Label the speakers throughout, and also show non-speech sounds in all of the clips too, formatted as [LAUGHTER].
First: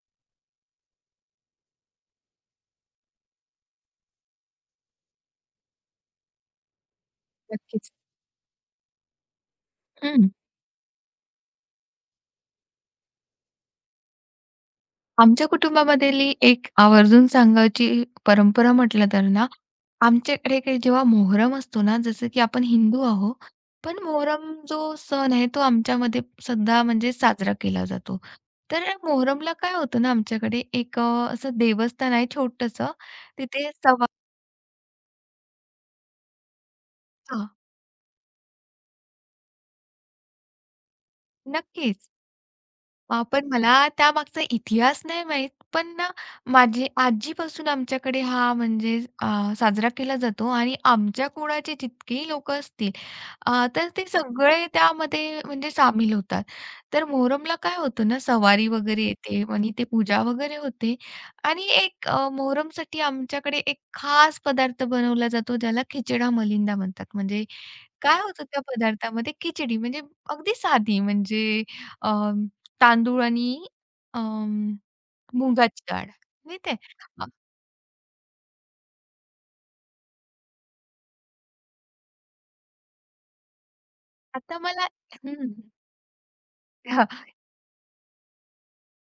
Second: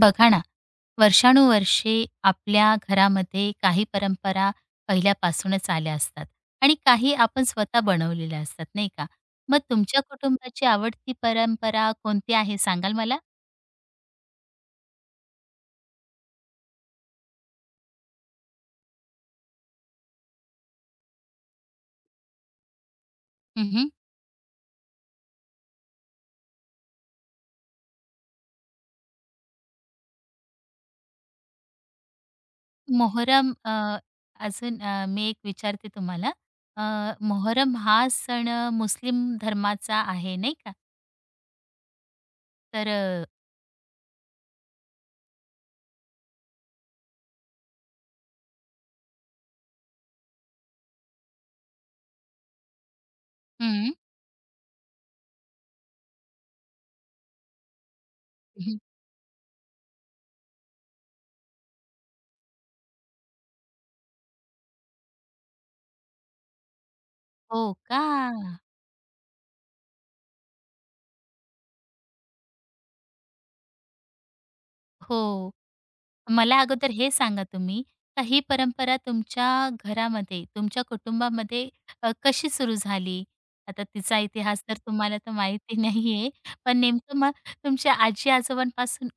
Speaker 1: बघा ना, वर्षानुवर्षे आपल्या घरामध्ये काही परंपरा पहिल्यापासूनच आल्या असतात आणि काही आपण स्वतः
Speaker 2: नक्कीच.
Speaker 1: बनवलेल्या असतात, नाही का? मग तुमच्या
Speaker 2: हं.
Speaker 1: कुटुंबाची आवडती परंपरा कोणती आहे सांगाल मला?
Speaker 2: आमच्या कुटुंबामधली एक आवर्जून सांगायची परंपरा म्हटलं तर ना, आमच्याकडे काही जेव्हा मोहरम असतो ना, जसं की आपण हिंदू आहो,
Speaker 1: हं,
Speaker 2: पण मोहरम जो सण आहे तो आमच्यामध्ये सुद्धा म्हणजे साजरा केला जातो. तर मोहरमला काय होतं ना, आमच्याकडे एक असं देवस्थान आहे छोटंसं.
Speaker 1: मोहरम
Speaker 2: तिथे सवा
Speaker 1: अजून मी एक विचारते तुम्हाला. अ,
Speaker 2: हां,
Speaker 1: मोहरम हा सण मुस्लिम धर्माचा आहे, नाही का?
Speaker 2: नक्कीच.
Speaker 1: तर
Speaker 2: पण मला त्यामागचा इतिहास नाही माहीत. पण ना, माझी आजीपासून आमच्याकडे हा म्हणजे अ, साजरा केला जातो आणि आमच्या कुळाचे जितकेही लोकं असतील, तर
Speaker 1: हं,
Speaker 2: ते सगळे त्यामध्ये म्हणजे सामील होतात. तर मोहरमला काय होतं ना, सवारी
Speaker 1: हं.
Speaker 2: वगैरे येते आणि ते पूजा वगैरे होते आणि एक मोहरमसाठी आमच्याकडे एक खास पदार्थ बनवला जातो, ज्याला खिचडा मलिंदा म्हणतात. म्हणजे
Speaker 1: हो का?
Speaker 2: काय होतं त्या पदार्थामध्ये? खिचडी म्हणजे अगदी साधी म्हणजे अ, तांदूळ आणि अं,
Speaker 1: हो.
Speaker 2: मुगाची डाळ.
Speaker 1: मला
Speaker 2: माहिती
Speaker 1: अगोदर
Speaker 2: आहे?
Speaker 1: हे सांगा तुम्ही का ही परंपरा तुमच्या घरामध्ये, तुमच्या कुटुंबामध्ये कशी सुरू झाली? आता तिचा
Speaker 2: आता
Speaker 1: इतिहास तर
Speaker 2: मला
Speaker 1: तुम्हाला तर
Speaker 2: हं.
Speaker 1: माहिती नाहीये, पण नेमकं
Speaker 2: हां.
Speaker 1: मग तुमच्या आजी-आजोबांपासून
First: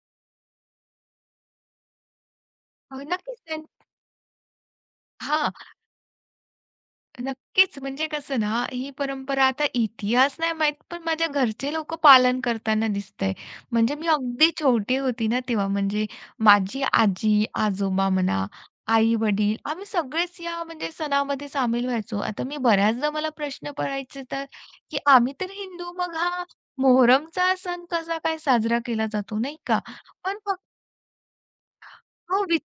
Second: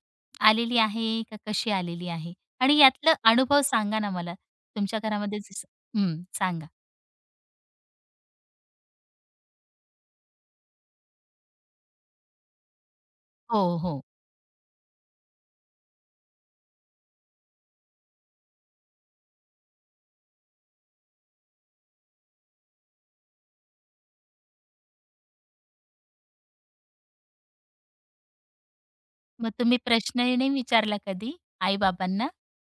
Speaker 1: आलेली आहे का कशी आलेली आहे? आणि यातला
Speaker 2: नक्कीच
Speaker 1: अनुभव
Speaker 2: त्यां
Speaker 1: सांगा ना मला तुमच्या घरामध्ये
Speaker 2: हां.
Speaker 1: जसं हं, सांगा.
Speaker 2: नक्कीच. म्हणजे कसं ना, ही परंपरा आता इतिहास नाही माहीत, पण माझ्या घरचे लोकं पालन करताना दिसतंय.
Speaker 1: हो,
Speaker 2: म्हणजे
Speaker 1: हो.
Speaker 2: मी अगदी छोटी होती ना तेव्हा, म्हणजे माझी आजी, आजोबा म्हणा, आई-वडील आम्ही सगळेच या म्हणजे सणामध्ये सामील व्हायचो. आता मी बऱ्याचदा मला प्रश्न पडायचे तर, की आम्ही तर हिंदू, मग हा मोहरमचा सण कसा काय साजरा केला जातो,
Speaker 1: मग
Speaker 2: नाही
Speaker 1: तुम्ही
Speaker 2: का?
Speaker 1: प्रश्न
Speaker 2: पण
Speaker 1: नाही
Speaker 2: फक्त
Speaker 1: विचारला कधी आई-बाबांना?
Speaker 2: हो, वि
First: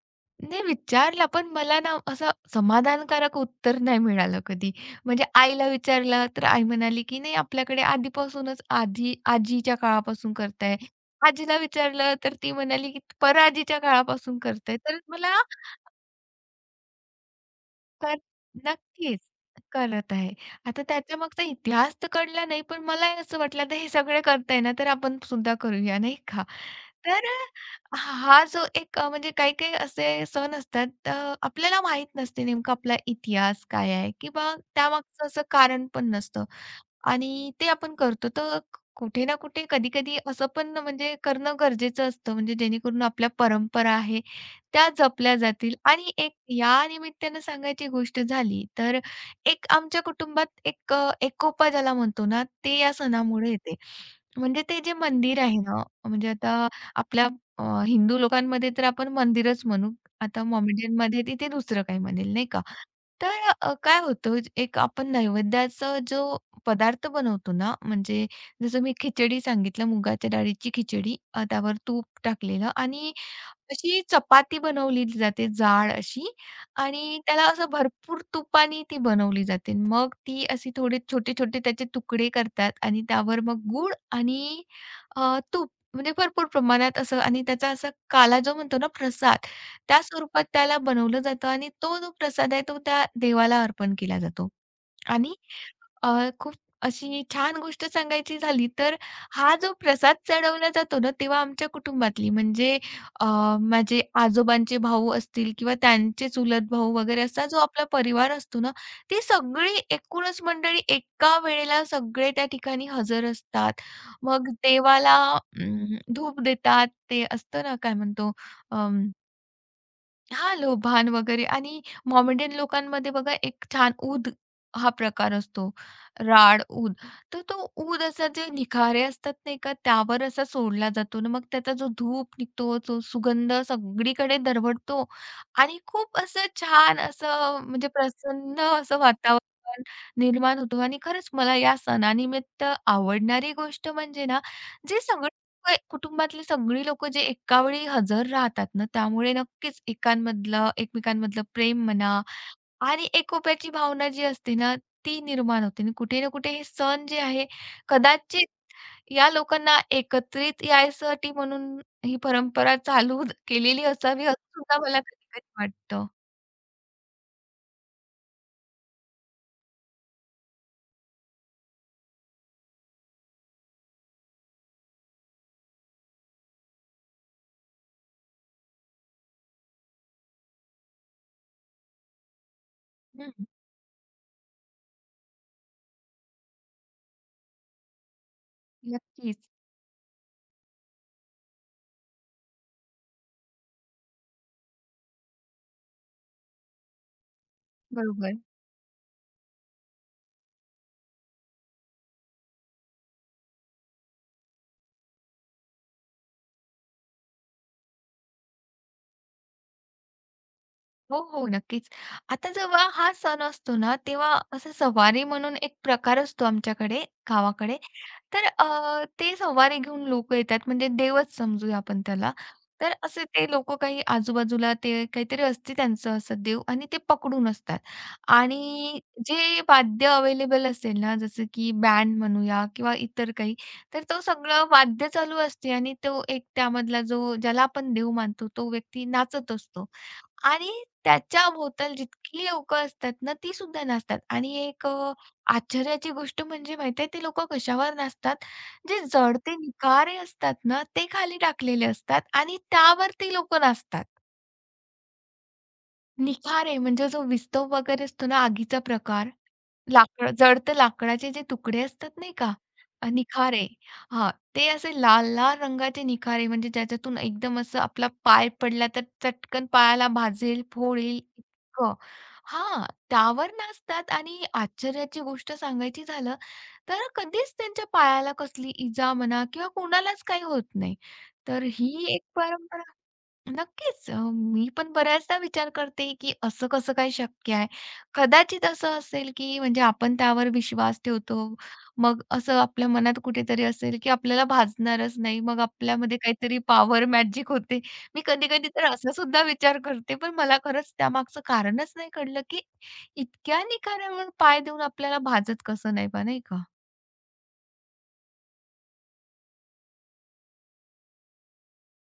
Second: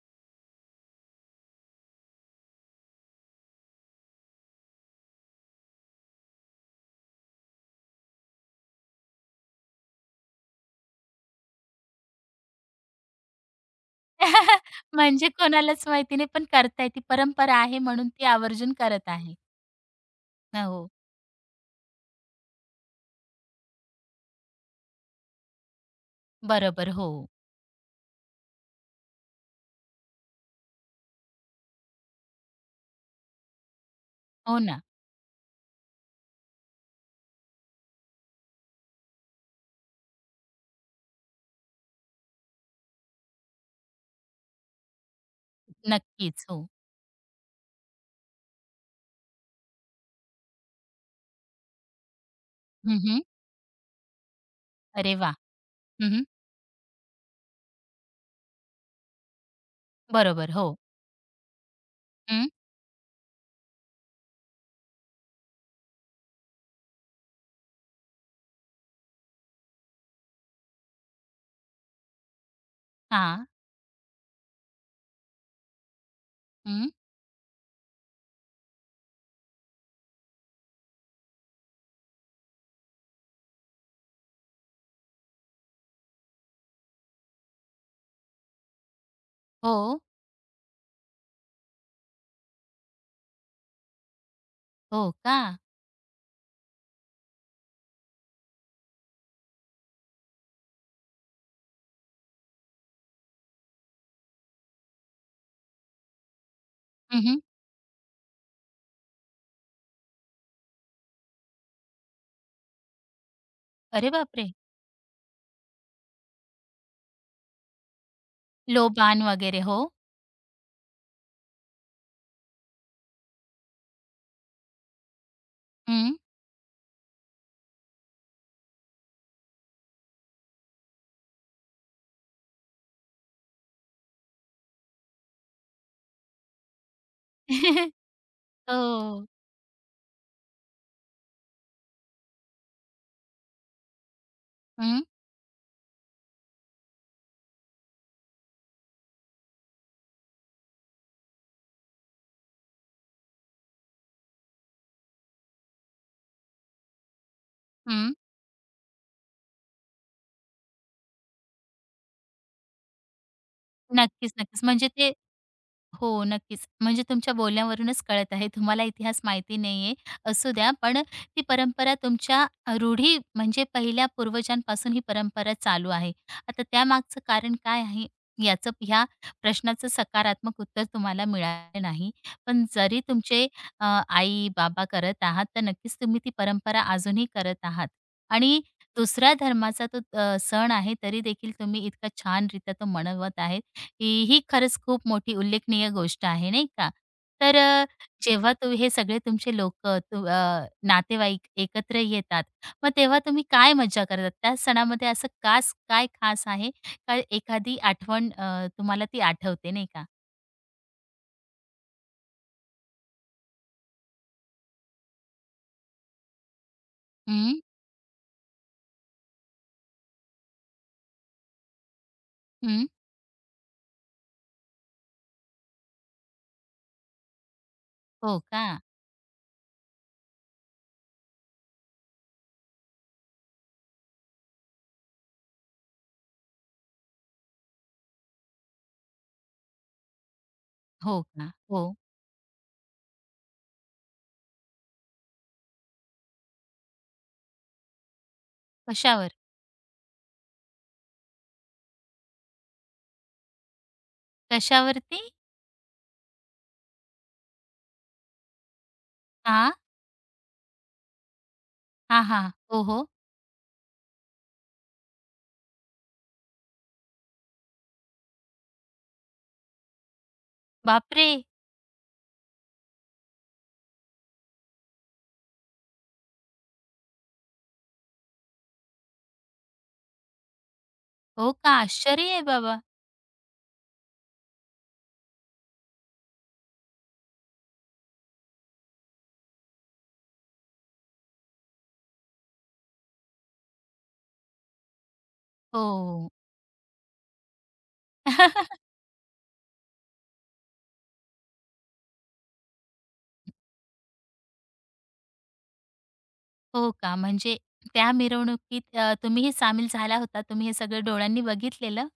Speaker 2: नाही विचारला, पण मला ना असं समाधानकारक उत्तर नाही मिळालं कधी. म्हणजे आईला विचारलं, तर आई म्हणाली, की "नाही, आपल्याकडे आधीपासूनच आजीच्या काळापासून करताय." आजीला विचारलं, तर ती म्हणाली, की "परआजीच्या काळापासून
Speaker 1: [LAUGHS]
Speaker 2: करताय." तर
Speaker 1: म्हणजे
Speaker 2: मला
Speaker 1: कोणालाच माहिती नाही, पण करताय ती परंपरा आहे म्हणून
Speaker 2: तर
Speaker 1: ती आवर्जून करत
Speaker 2: नक्कीच
Speaker 1: आहे.
Speaker 2: करत आहे. आता
Speaker 1: हो.
Speaker 2: त्याच्यामागचा इतिहास तर कळला नाही, पण मलाही असं वाटलं आता हे सगळे करताय ना, तर आपण सुद्धा करूया नाही का?
Speaker 1: बरोबर. हो.
Speaker 2: तर हा जो एक म्हणजे काही-काही असे सण असतात, तर आपल्याला माहीत नसते नेमका आपला इतिहास काय आहे किंवा
Speaker 1: हो ना.
Speaker 2: त्यामागचं असं कारण पण नसतं. आणि ते आपण करतो. तर कुठे ना कुठे कधी-कधी असं पण म्हणजे करणं गरजेचं असतं, म्हणजे जेणेकरून आपल्या परंपरा आहे त्या जपल्या जातील. आणि एक
Speaker 1: नक्कीच. हो.
Speaker 2: या निमित्तानं सांगायची गोष्ट झाली, तर एक आमच्या कुटुंबात एक एकोपा ज्याला म्हणतो ना, ते या
Speaker 1: हं,
Speaker 2: सणामुळे येते. म्हणजे ते जे
Speaker 1: अरे वा,
Speaker 2: मंदिर आहे ना,
Speaker 1: हं,
Speaker 2: म्हणजे आता आपल्या हिंदू लोकांमध्ये तर आपण मंदिरच म्हणू. आता
Speaker 1: बरोबर. हो.
Speaker 2: मॉमेडियनमध्ये तिथे दुसरं काही म्हणेल, नाही
Speaker 1: हं.
Speaker 2: का? तर काय होतं एक आपण नैवेद्याचा जो पदार्थ बनवतो ना, म्हणजे जसं मी खिचडी सांगितलं मुगाच्या डाळीची खिचडी, त्यावर तूप टाकलेलं आणि
Speaker 1: हां.
Speaker 2: अशी चपाती बनवली जाते जाड अशी
Speaker 1: हं.
Speaker 2: आणि त्याला असं भरपूर तुपाने ती बनवली जाते. मग ती अशी थोडे छोटे-छोटे त्याचे तुकडे करतात आणि त्यावर मग गूळ आणि तूप म्हणजे भरपूर प्रमाणात असं आणि त्याचा असा काला जो म्हणतो ना प्रसाद,
Speaker 1: हो.
Speaker 2: त्या स्वरूपात त्याला बनवलं जातं आणि तो जो प्रसाद आहे तो त्या देवाला अर्पण केला जातो.
Speaker 1: हो
Speaker 2: आणि
Speaker 1: का?
Speaker 2: अ, खूप अशी छान गोष्ट सांगायची झाली तर हा जो प्रसाद चढवला जातो ना, तेव्हा आमच्या कुटुंबातली म्हणजे अ, माझे आजोबांचे भाऊ असतील किंवा त्यांचे चुलत भाऊ वगैरे
Speaker 1: हं, हं.
Speaker 2: असा जो आपला परिवार असतो ना, ते सगळी एकूणच मंडळी एका वेळेला सगळे त्या ठिकाणी हजर असतात.
Speaker 1: अरे बापरे!
Speaker 2: मग देवाला अं, धूप देतात. ते असतं ना काय म्हणतो
Speaker 1: लोबान वगैरे. हो.
Speaker 2: हां, लोभान वगैरे आणि मॉमेडियन लोकांमध्ये बघा एक छान ऊद हा प्रकार असतो.
Speaker 1: हं.
Speaker 2: राड, ऊद. तर तो ऊद असा जे निखारे असतात नाही का, त्यावर असा सोडला जातो ना, मग त्याचा जो धूप निघतो, तो सुगंध सगळीकडे दरवळतो आणि खूप असं छान असं म्हणजे
Speaker 1: [LAUGHS]
Speaker 2: प्रसन्न असं
Speaker 1: हो.
Speaker 2: वातावरण निर्माण होतं आणि खरंच मला या सणानिमित्त आवडणारी गोष्ट म्हणजे ना, जे
Speaker 1: हं.
Speaker 2: सगळं होय, कुटुंबातली सगळी लोकं जे एकावेळी हजर राहतात ना, त्यामुळे नक्कीच एकांमधलं एकमेकांमधलं प्रेम म्हणा आणि एकोप्याची भावना जी असते ना, ती निर्माण होते आणि कुठे ना कुठे हे सण जे आहे,
Speaker 1: हं.
Speaker 2: कदाचित या लोकांना एकत्रित यायसाठी म्हणून ही परंपरा चालू केलेली असावी,
Speaker 1: नक्कीच,
Speaker 2: असं
Speaker 1: नक्कीच.
Speaker 2: सुद्धा
Speaker 1: म्हणजे
Speaker 2: मला
Speaker 1: ते
Speaker 2: कधी-कधी वाटतं.
Speaker 1: हो, नक्कीच. म्हणजे तुमच्या बोलण्यावरूनच कळत आहे तुम्हाला इतिहास माहिती नाहीये. असू द्या, पण ती परंपरा तुमच्या रूढी म्हणजे पहिल्या पूर्वजांपासून ही परंपरा चालू आहे. आता त्यामागचं कारण काय आहे? याचं ह्या प्रश्नाचं सकारात्मक उत्तर तुम्हाला मिळालं नाही. पण जरी
Speaker 2: हं,
Speaker 1: तुमचे आई-बाबा करत आहात, तर नक्कीच तुम्ही ती परंपरा अजूनही करत आहात. आणि दुसऱ्या
Speaker 2: नक्कीच.
Speaker 1: धर्माचा तो सण आहे, तरी देखील तुम्ही इतका छानरित्या तो मनवत आहेत. ही ही खरंच खूप मोठी उल्लेखनीय गोष्ट आहे, नाही का? तर
Speaker 2: बरोबर.
Speaker 1: जेव्हा तू हे सगळे तुमचे लोकं तू नातेवाईक एकत्र येतात, मग तेव्हा तुम्ही काय मज्जा करतात? त्या सणामध्ये असं कास काय खास आहे? का एखादी आठवण तुम्हाला ती आठवते, नाही का?
Speaker 2: हो, हो. नक्कीच. आता जेव्हा हा सण असतो ना, तेव्हा असं सवारी म्हणून एक प्रकार असतो आमच्याकडे,
Speaker 1: हं,
Speaker 2: गावाकडे. तर ते सवारी घेऊन लोकं येतात, म्हणजे देवच समजूया आपण त्याला.
Speaker 1: हं.
Speaker 2: तर असे ते लोकं काही आजूबाजूला ते काहीतरी असते त्यांचं असं देव आणि ते पकडून असतात.
Speaker 1: हो का?
Speaker 2: आणि जे वाद्य अवेलेबल असेल ना, जसं की बँड म्हणूया किंवा इतर काही, तर तो सगळं वाद्य चालू असते आणि तो एक त्यामधला जो ज्याला आपण देव मानतो, तो व्यक्ती नाचत असतो. आणि
Speaker 1: हो
Speaker 2: त्याच्या
Speaker 1: का? हो.
Speaker 2: भोवताल जितकी लोकं असतात ना, ती सुद्धा नाचतात आणि एक आश्चर्याची गोष्ट म्हणजे माहिती ते लोकं कशावर नाचतात, जे
Speaker 1: कशावर?
Speaker 2: जडते निखारे असतात ना, ते खाली टाकलेले असतात आणि त्यावर ती लोकं नाचतात.
Speaker 1: कशावरती?
Speaker 2: निखार आहे, म्हणजे जो विस्तव वगैरे असतो ना आगीचा प्रकार,
Speaker 1: हां.
Speaker 2: लाकड जळतं लाकडाचे जे तुकडे असतात
Speaker 1: हां,
Speaker 2: नाही
Speaker 1: हां.
Speaker 2: का?
Speaker 1: हो, हो.
Speaker 2: निखार आहे. ते असे लाल-लाल रंगाचे निखारे आहे, म्हणजे ज्याच्यातून एकदम असं आपला पाय पडला तर चटकन पायाला भाजेल, फोडेल येईल
Speaker 1: बापरे!
Speaker 2: इतकं. हां, त्यावर नाचतात आणि आश्चर्याची गोष्ट सांगायची झालं, तर कधीच त्यांच्या पायाला कसली इजा म्हणा किंवा कोणालाच काही होत नाही.
Speaker 1: हो
Speaker 2: तर
Speaker 1: का?
Speaker 2: ही एक
Speaker 1: आश्चर्य आहे बाबा.
Speaker 2: परंपरा नक्कीच. मी पण बऱ्याचदा विचार करते, की असं कसं काय शक्य आहे? कदाचित असं असेल, की म्हणजे आपण त्यावर विश्वास ठेवतो. मग असं आपल्या मनात कुठेतरी असेल, की आपल्याला भाजणारच नाही. मग आपल्यामध्ये
Speaker 1: हो.
Speaker 2: काहीतरी पॉवर मॅजिक होते. मी कधी-कधी
Speaker 1: [LAUGHS]
Speaker 2: तर असा सुद्धा विचार करते. पण मला खरंच त्यामागचं कारणच नाही कळलं, की इतक्या निखाऱ्यावर पाय देऊन आपल्याला भाजत कसं नाही बा, नाही का?
Speaker 1: हो का? म्हणजे त्या मिरवणुकीत तुम्हीही सामील झाला होता. तुम्ही हे सगळं डोळ्यांनी बघितलेलं.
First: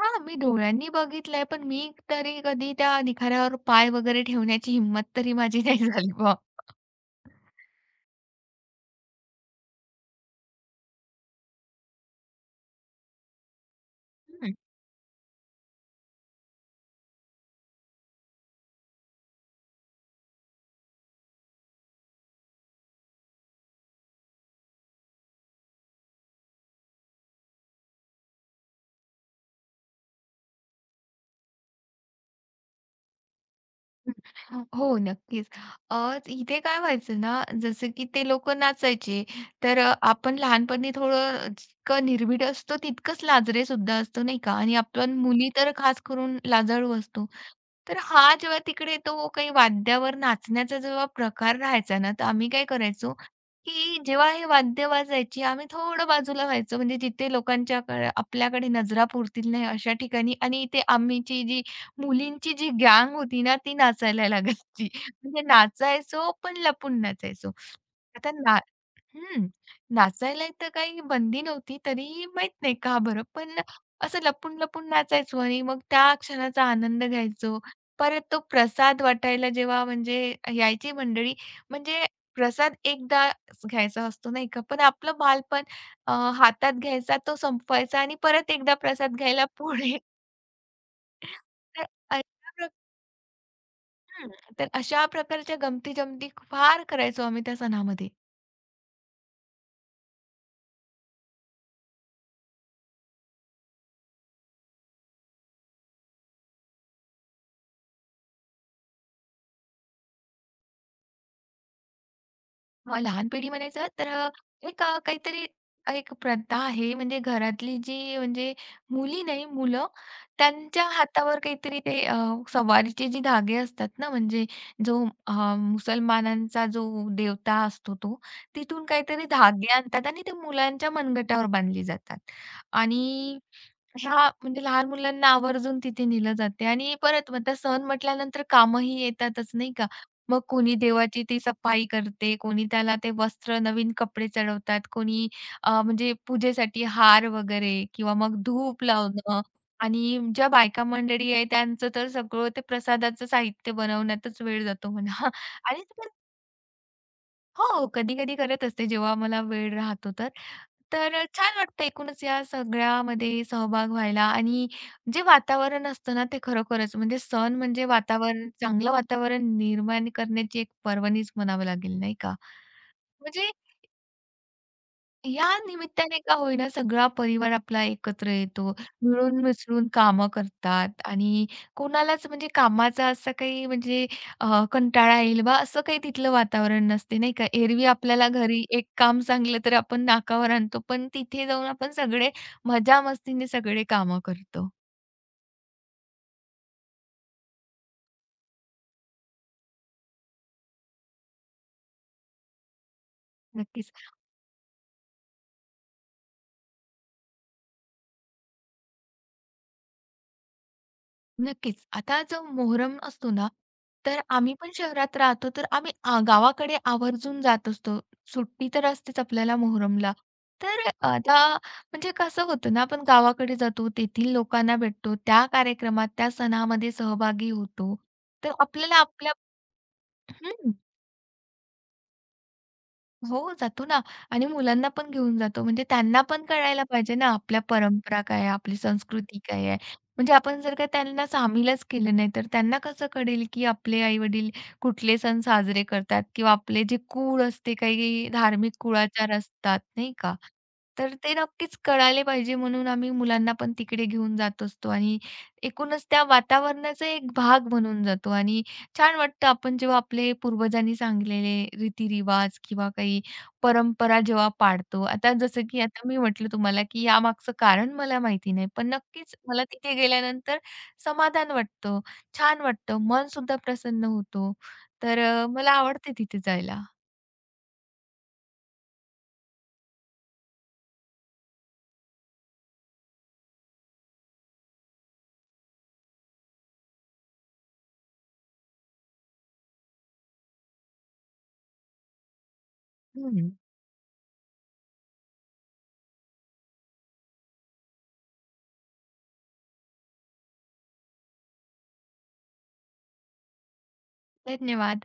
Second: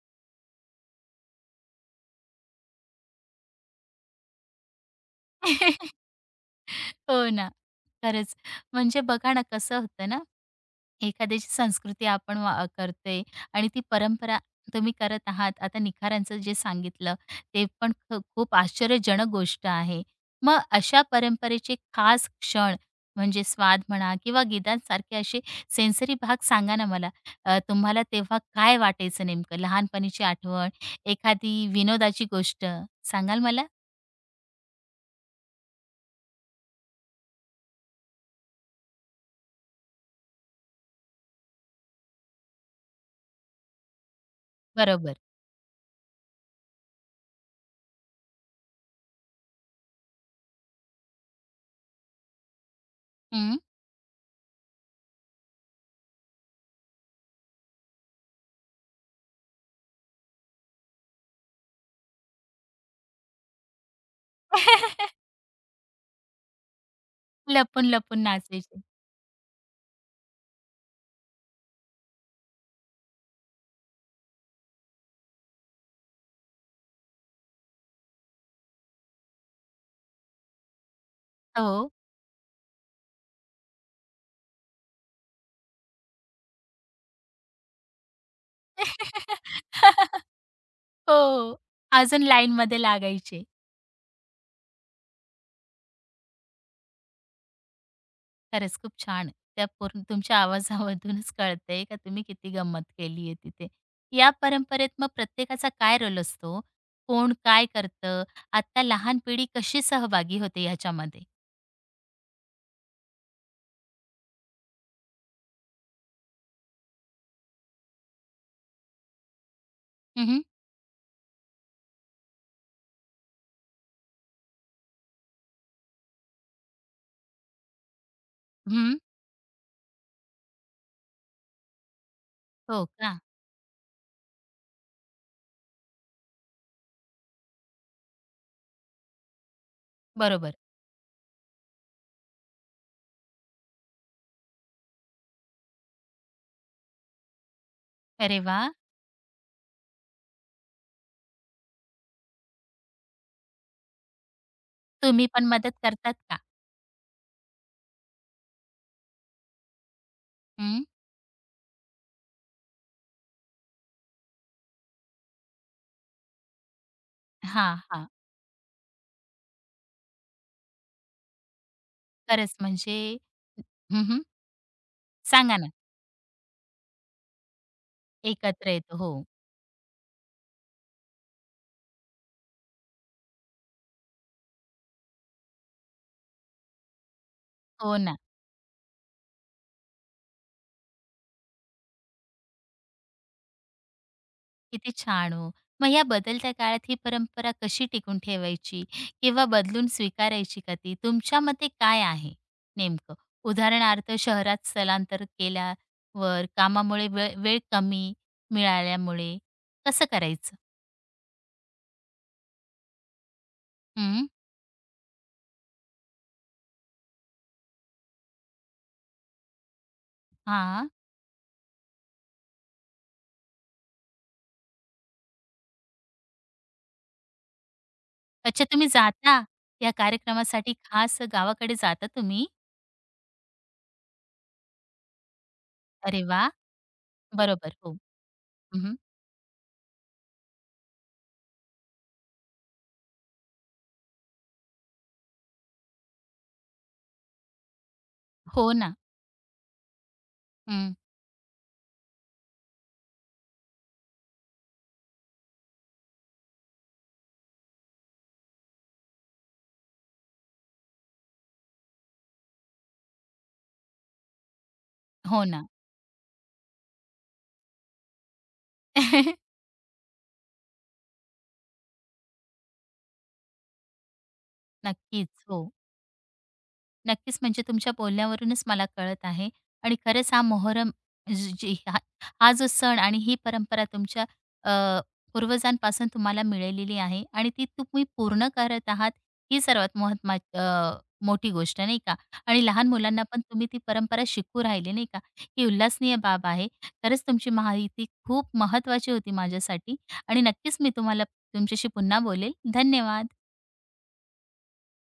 Speaker 2: हां, मी डोळ्यांनी बघितलंय, पण मी तरी कधी त्या निखाऱ्यावर पाय वगैरे ठेवण्याची हिंमत तरी माझी [LAUGHS] नाही झाली
Speaker 1: [LAUGHS] हो ना. खरंच. म्हणजे बघा ना कसं होतं ना एखाद्याची संस्कृती आपण वा करतोय आणि ती परंपरा
Speaker 2: हं,
Speaker 1: तुम्ही करत आहात. आता निखारांचं जे सांगितलं, ते पण खूप आश्चर्यजनक गोष्ट आहे. मग अशा परंपरेचे खास क्षण म्हणजे स्वाद म्हणा किंवा गीतांसारखे असे सेन्सरी भाग सांगा ना मला. तुम्हाला तेव्हा काय वाटायचं नेमकं? लहानपणीची आठवण, एखादी विनोदाची गोष्ट सांगाल मला?
Speaker 2: हं. हो, नक्कीच. इथे काय व्हायचं ना, जसं की ते लोकं नाचायचे, तर आपण लहानपणी थोडं जितकं निर्भीड असतो, तितकंच लाजरे सुद्धा असतो, नाही का? आणि आपण
Speaker 1: बरोबर.
Speaker 2: मुली तर खास करून लाजाळू असतो. तर हा जेव्हा तिकडे तो काही वाद्यावर नाचण्याचा जेव्हा प्रकार राहायचा ना, तर आम्ही काय करायचो,
Speaker 1: हं.
Speaker 2: की जेव्हा हे वाद्य वाजायची, आम्ही थोडं बाजूला व्हायचो, म्हणजे जिथे लोकांच्याकडे आपल्याकडे नजरा पुरतील नाही, अशा ठिकाणी. आणि इथे आमची जी मुलींची जी गँग होती ना, ती नाचायला लागायची.
Speaker 1: [LAUGHS]
Speaker 2: म्हणजे नाचायचो, पण लपून नाचायचो.
Speaker 1: लपून-लपून
Speaker 2: आता ना
Speaker 1: नाचायचे.
Speaker 2: हं. नाचायला तर काही बंदी नव्हती, तरीही माहीत नाही का बरं? पण असं लपून-लपून नाचायचो आणि मग त्या क्षणाचा आनंद घ्यायचो. परत तो प्रसाद वाटायला जेव्हा म्हणजे यायची मंडळी,
Speaker 1: हो.
Speaker 2: म्हणजे प्रसाद एकदाच घ्यायचा असतो नाही का? पण आपलं बालपण अ, हातात घ्यायचा, तो संपवायचा आणि परत एकदा प्रसाद घ्यायला पुढे.
Speaker 1: [LAUGHS] हो. हो.
Speaker 2: तर
Speaker 1: अजून लाईनमध्ये लागायचे.
Speaker 2: हं. तर अशा प्रकारच्या गमती-जमती फार करायचो आम्ही त्या सणामध्ये.
Speaker 1: खरंच खूप छान. त्या पूर्ण तुमच्या आवाजामधूनच कळतंय का तुम्ही किती गंमत केली आहे तिथे. या परंपरेत मग प्रत्येकाचा काय रोल असतो? कोण काय करतं? आता लहान पिढी कशी सहभागी होते ह्याच्यामध्ये?
Speaker 2: मग लहान पिढी म्हणायचं तर एक काहीतरी एक प्रथा आहे म्हणजे घरातली जी म्हणजे मुली नाही मुलं
Speaker 1: हं, हं.
Speaker 2: त्यांच्या हातावर काहीतरी ते सवारीचे जे धागे असतात ना म्हणजे जो मुसलमानांचा जो देवता असतो तो, तिथून काहीतरी धागे आणतात आणि ते मुलांच्या मनगटावर बांधले जातात.
Speaker 1: हो का?
Speaker 2: आणि हां, म्हणजे लहान मुलांना आवर्जून तिथे नेलं जाते आणि परत म्हणतात सण म्हटल्यानंतर कामंही येतातच, नाही का? मग
Speaker 1: बरोबर.
Speaker 2: कोणी देवाची ती सफाई करते, कोणी त्याला ते वस्त्र, नवीन कपडे चढवतात, कोणी म्हणजे पूजेसाठी हार वगैरे किंवा
Speaker 1: अरे
Speaker 2: मग
Speaker 1: वाह!
Speaker 2: धूप लावणं आणि ज्या बायका मंडळी आहे त्यांचं तर सगळं ते प्रसादाचं साहित्य बनवण्यातच वेळ जातो
Speaker 1: तुम्ही
Speaker 2: म्हणा
Speaker 1: पण मदत
Speaker 2: आणि
Speaker 1: करतात का?
Speaker 2: हो, कधी-कधी करत असते जेव्हा मला वेळ राहतो तर.
Speaker 1: हं.
Speaker 2: तर छान वाटतं एकूणच या सगळ्यामध्ये सहभाग व्हायला आणि जे वातावरण असतं ना, ते खरोखरच म्हणजे सण
Speaker 1: हां,
Speaker 2: म्हणजे
Speaker 1: हां.
Speaker 2: वातावरण चांगलं वातावरण निर्माण करण्याची एक पर्वणीच म्हणावं लागेल, नाही का?
Speaker 1: खरंच म्हणजे
Speaker 2: म्हणजे
Speaker 1: हं,
Speaker 2: या
Speaker 1: सांगा ना.
Speaker 2: निमित्ताने का होईना सगळा परिवार आपला एकत्र येतो.
Speaker 1: एकत्र येतो. हो.
Speaker 2: मिळून-मिसळून कामं करतात आणि कोणालाच म्हणजे कामाचा असा काही म्हणजे कंटाळा येईल बा असं काही तिथलं वातावरण नसते नाही का. एरवी
Speaker 1: हो ना.
Speaker 2: आपल्याला घरी एक काम सांगलं तर आपण नाकावर आणतो. पण तिथे जाऊन आपण सगळे मजा-मस्तीने सगळे कामं करतो.
Speaker 1: किती छान हो. मग या बदलत्या काळात ही परंपरा कशी टिकून ठेवायची किंवा बदलून स्वीकारायची का ती? तुमच्या मते काय आहे नेमकं?
Speaker 2: नक्कीच.
Speaker 1: उदाहरणार्थ शहरात स्थलांतर केल्यावर कामामुळे वेळ वेळ कमी मिळाल्यामुळे कसं करायचं?
Speaker 2: नक्कीच. आता जो मोहरम असतो ना, तर
Speaker 1: हं.
Speaker 2: आम्ही पण शहरात राहतो, तर आम्ही आ, गावाकडे आवर्जून जात असतो. सुट्टी तर असतेच आपल्याला मोहरमला. तर
Speaker 1: हां.
Speaker 2: आता म्हणजे कसं होतं ना, आपण गावाकडे जातो, तेथील लोकांना भेटतो, त्या कार्यक्रमात, त्या सणामध्ये सहभागी होतो. तर
Speaker 1: अच्छा तुम्ही
Speaker 2: आपल्याला आपल्या
Speaker 1: जाता या कार्यक्रमासाठी
Speaker 2: हं.
Speaker 1: खास गावाकडे जाता तुम्ही?
Speaker 2: हो, जातो ना आणि मुलांना पण घेऊन जातो. म्हणजे त्यांना
Speaker 1: अरे
Speaker 2: पण
Speaker 1: वाह!
Speaker 2: कळायला पाहिजे ना, आपल्या
Speaker 1: बरोबर. हो.
Speaker 2: परंपरा काय आहे, आपली
Speaker 1: हं,
Speaker 2: संस्कृती काय आहे. म्हणजे आपण जर का त्यांना सामीलच केलं नाही, तर त्यांना कसं कळेल, की आपले आई-वडील कुठले सण साजरे करतात किंवा आपले जे कुळ असते, काही
Speaker 1: हो
Speaker 2: धार्मिक
Speaker 1: ना.
Speaker 2: कुळाचार असतात, नाही का?
Speaker 1: हं.
Speaker 2: तर ते नक्कीच कळायला पाहिजे म्हणून आम्ही मुलांना पण तिकडे घेऊन जात असतो आणि एकूणच त्या वातावरणाचा एक भाग बनून जातो आणि छान वाटतं आपण जेव्हा आपले पूर्वजांनी सांगितलेले रीतिरिवाज किंवा काही परंपरा जेव्हा पाळतो. आता
Speaker 1: हो
Speaker 2: जसं
Speaker 1: ना.
Speaker 2: की आता मी म्हटलं तुम्हाला, की यामागचं कारण मला माहिती नाही. पण नक्कीच
Speaker 1: [LAUGHS]
Speaker 2: मला तिथे गेल्यानंतर समाधान वाटतं, छान वाटतं, मनसुद्धा प्रसन्न होतो. तर
Speaker 1: नक्कीच. हो.
Speaker 2: मला आवडते तिथे जायला.
Speaker 1: नक्कीच, म्हणजे तुमच्या बोलण्यावरूनच मला कळत आहे आणि खरंच हा मोहरम जी जी हा हा जो सण आणि ही परंपरा तुमच्या अ, पूर्वजांपासून तुम्हाला मिळालेली आहे आणि ती तुम्ही पूर्ण करत आहात, ही सर्वात मोठी गोष्ट नाही का? आणि लहान मुलांना पण
Speaker 2: हं.
Speaker 1: तुम्ही ती परंपरा शिकवू राहिले नाही का? ही उल्हासनीय बाब आहे. खरंच तुमची माहिती खूप महत्त्वाची होती माझ्यासाठी आणि नक्कीच मी तुम्हाला तुमच्याशी पुन्हा बोलेल. धन्यवाद.
Speaker 2: धन्यवाद.